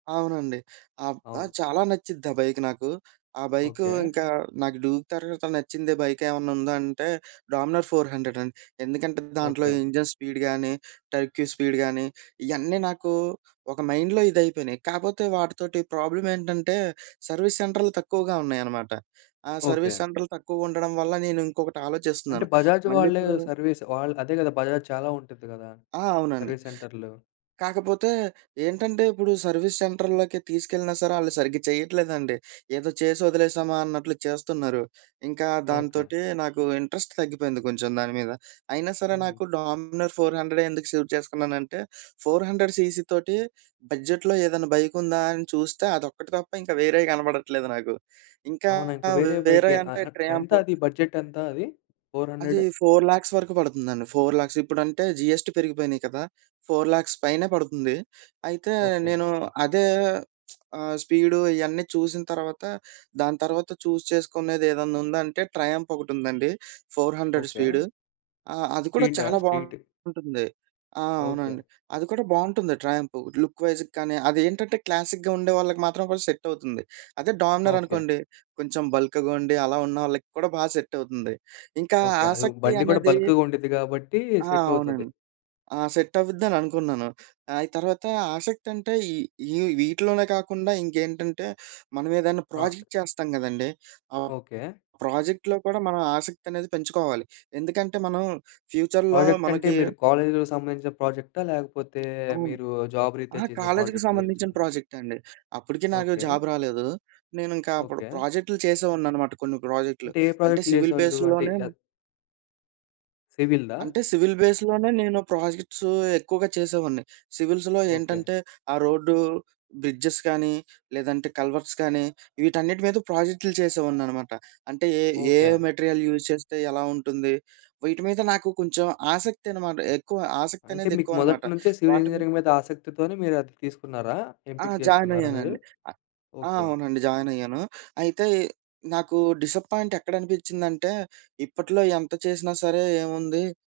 అవునండి. ఆహ్, ఆ! అవును. చాలా నచ్చుద్ది ఆ బైక్ నాకు. ఆ బైక్ ఓకే. ఇంకా, నాకు డ్యూక్ తరవాత నచ్చిందే బైక్ ఏమన్నా ఉందంటే 'డామినోర్ ఫోర్ హండ్రెడ్' అండి. ఎందుకంటే దాంట్లో ఓకే. ఇంజిన్ స్పీడ్ గానీ, టర్క్యూ స్పీడ్ గానీ, ఇయన్నీ నాకు ఒక మైండ్‌లో ఇదైపోయినాయి. కాపోతే వాటితోటి ప్రాబ్లమేంటంటే సర్వీస్ సెంటర్లు తక్కువగా ఉన్నాయన్నమాట. ఆ సర్వీస్ ఓకే. సెంటర్లు తక్కువగా ఉండడం వల్ల నేనుంకొకటి అంటే ఆలోచిస్తున్నాను. బజాజ్ వాళ్ళే మళ్ళీప్పుడు సర్వీస్ వాళ్ళు అదే గదా! బజాజ్ చాలా ఉంటుంది గదా! ఆ! అవునండి. సర్వీస్ సెంటర్లు. కాకపోతే ఏంటంటే ఇప్పుడు సర్వీస్ సెంటరులోకి తీసుకెళ్ళినా సరే ఆళ్ళు సరిగ్గా చేయట్లేదండి. ఏదో చేసి ఒదిలేసామా! అన్నట్లు చేస్తున్నారు. ఇంకా ఓకే. దాంతోటి నాకు ఇంట్రెస్ట్ తగ్గిపోయింది కొంచెం దాని మీద. అయినా సరే, హ్మ్. నాకు డామినోర్ ఫోర్ హండ్రెడె ఎందుకు సెలెక్ట్ చేసుకున్నానంటే, 400 సీసీ తోటి బడ్జెట్‌లో ఏదైనా బైక్ ఉందా? అని చూస్తే అదొక్కటి తప్ప ఇంకా వేరేయి కనపడట్లేదు నాకు. ఇంకా అవునా? ఇంకా వేరే వేరే బైకె ఆహ్, అంటే ఆహ్, ట్రయంఫ్ ఎంతది? బడ్జెట్ ఎంత అది? ఫోర్ అది హండ్రెడ్? 4,00,000 వరకు బడుతుందండి. 4,00,000 ఇప్పుడంటే జీఎస్‌టి పెరిగిపోయినాయి కదా! 4,00,000 పైనే పడుతుంది. అయితే ఓకే. నేను అదే! ఆహ్, స్పీడు ఇయన్నీ చూసిన తర్వాత, దాని తర్వాత చూస్ చేసుకునేది ఏదన్నుందంటే ట్రయంఫ్ ఒకటుందండి. 400 ఓకే. స్పీడు. ఆహ్, అది కూడా స్ట్రీటా? చాలా స్ట్రీట్. బావుంటుంది. ఆ! ఓకే. అవునండి. అది కూడా బావుంటుంది ట్రయంఫ్. లుక్ వైజ్‌గా గానీ, అదేంటంటే క్లాసిక్‌గా ఉండే వాళ్ళకి మాత్రం కొంచెం సెట‌వుతుంది. అదే! ఓకే. డామినరనుకోండి, కొంచెం బల్క్‌గా ఉండి అలా ఉన్నోళ్ళకి కూడా బా సెట్ అవుతుంది. ఇంకా ఓకే. అది ఆసక్తి బండి గూడా అనేది బల్క్‌గ ఉండిద్ది గాబట్టి ఆ! సెట్ అవుతది. అవునండి. ఆ! సెట్ అవిద్దననుకున్నాను. ఆ! అయి తర్వాత ఆసక్తి అంటే ఈ, ఈ వీటిలోనే కాకుండా ఇంకేంటంటే మనమేదైనా ఆ! ప్రాజెక్ట్ చేస్తాం గదండీ! ఆహ్, ఓకే. ప్రాజెక్ట్‌లో కూడా మనం ఆసక్తనేది పెంచుకోవాలి. ఎందుకంటే మనం ఫ్యూచర్‌లో ప్రాజెక్ట్ అంటే మనకి మీరు కాలేజీలో సంబంధించిన ప్రాజెక్టా? లేకపోతే అవును. మీరు జాబ్ రిత్యా అహా! చేసే కాలేజీకి ప్రాజెక్ట్ గురించి సంబంధించిన అంటున్నారా? ప్రాజెక్టండి. అప్పటికి నాకు ఓకే. జాబ్ రాలేదు. నేను ఇంకా అప్పుడు ఓకే. ప్రాజెక్టులు చేసేవాడినన్నమాట కొన్ని ప్రాజెక్టులు. అంటే ఏ అంటే ప్రాజెక్ట్‌లు సివిల్ జేసేవాళ్ళు? అంటే బేస్‌లోనే అద్ సివిల్‌దా? అంటే సివిల్ బేస్‌లోనే నేను ప్రాజెక్ట్సు ఎక్కువగా చేసేవాడిని. సివిల్స్‌లో ఓకే. ఏంటంటే, ఆ రోడ్డు, బ్రిడ్జెస్ కానీ లేదంటే కల్వర్ట్స్ కానీ, వీటన్నిటి మీద ప్రాజెక్టులు చేసేవాడినన్నమాట. అంటే ఏ ఏ ఏ ఓకే. మెటీరియల్ యూజ్ చేస్తే ఎలా ఉంటుంది? వీటి మీద నాకు కొంచెం ఆసక్తన్నమాట. ఎక్కువ అంటే ఆసక్తనేది మీకు ఎక్కువన్నమాట. మొదటి నుంచే సివిల్ వాటి మీ ఇంజినీరింగ్ మీద ఆసక్తితోనే మీరది తీసుకున్నారా? ఆ! ఎంపిక జేసుకున్నారా మీరు? జాయినయ్యానండి. అ ఆ! ఓకే. అవునండి. జాయినయ్యాను. అయితే నాకు డిసప్పాయింట్ ఎక్కడనిపించిందంటే ఇప్పట్లో ఎంత చేసినా సరే ఏముంది